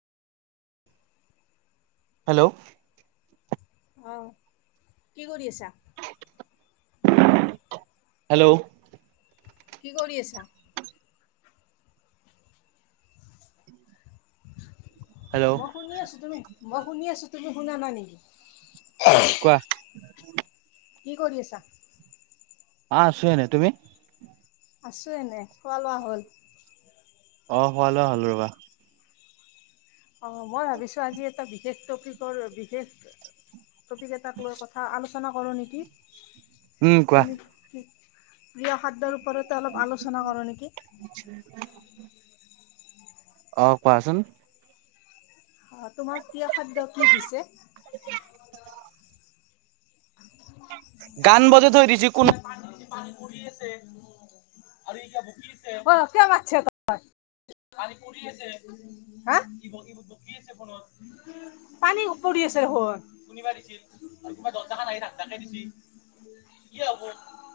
Hello? অ', কি কৰি আছা? হেল্ল'? কি কৰি আছা? হেল্ল'? মই শুনি আছোঁ তুমি মই শুনি আছোঁ তুমি শুনা নাই নেকি? কোৱা? কি কৰি আছা? আছো এনে, তুমি? আছোঁ এনে, খোৱা লোৱা হ'ল? অ', খোৱা-লোৱা হ'ল ৰ'বা। অ', মই ভাবিছো এটা বিশেষ টপিকৰ বিশেষ টপিক এটাক লৈ কথা আলোচনা কৰোঁ নেকি? উম কোৱা তুমি কি প্ৰিয় খাদ্য ওপৰতে অলপ আলোচনা কৰোঁ নেকি? [unintelligible] অ', কোৱা ছোন? অ', তোমাৰ প্ৰিয় খাদ্য কি পিছে? [unintelligible] গান বজাই থৈ দিছি কোনো অ', কিয় মাতছা তই? [unintelligible] পানী পৰি আছে দেখোন। [unintelligible]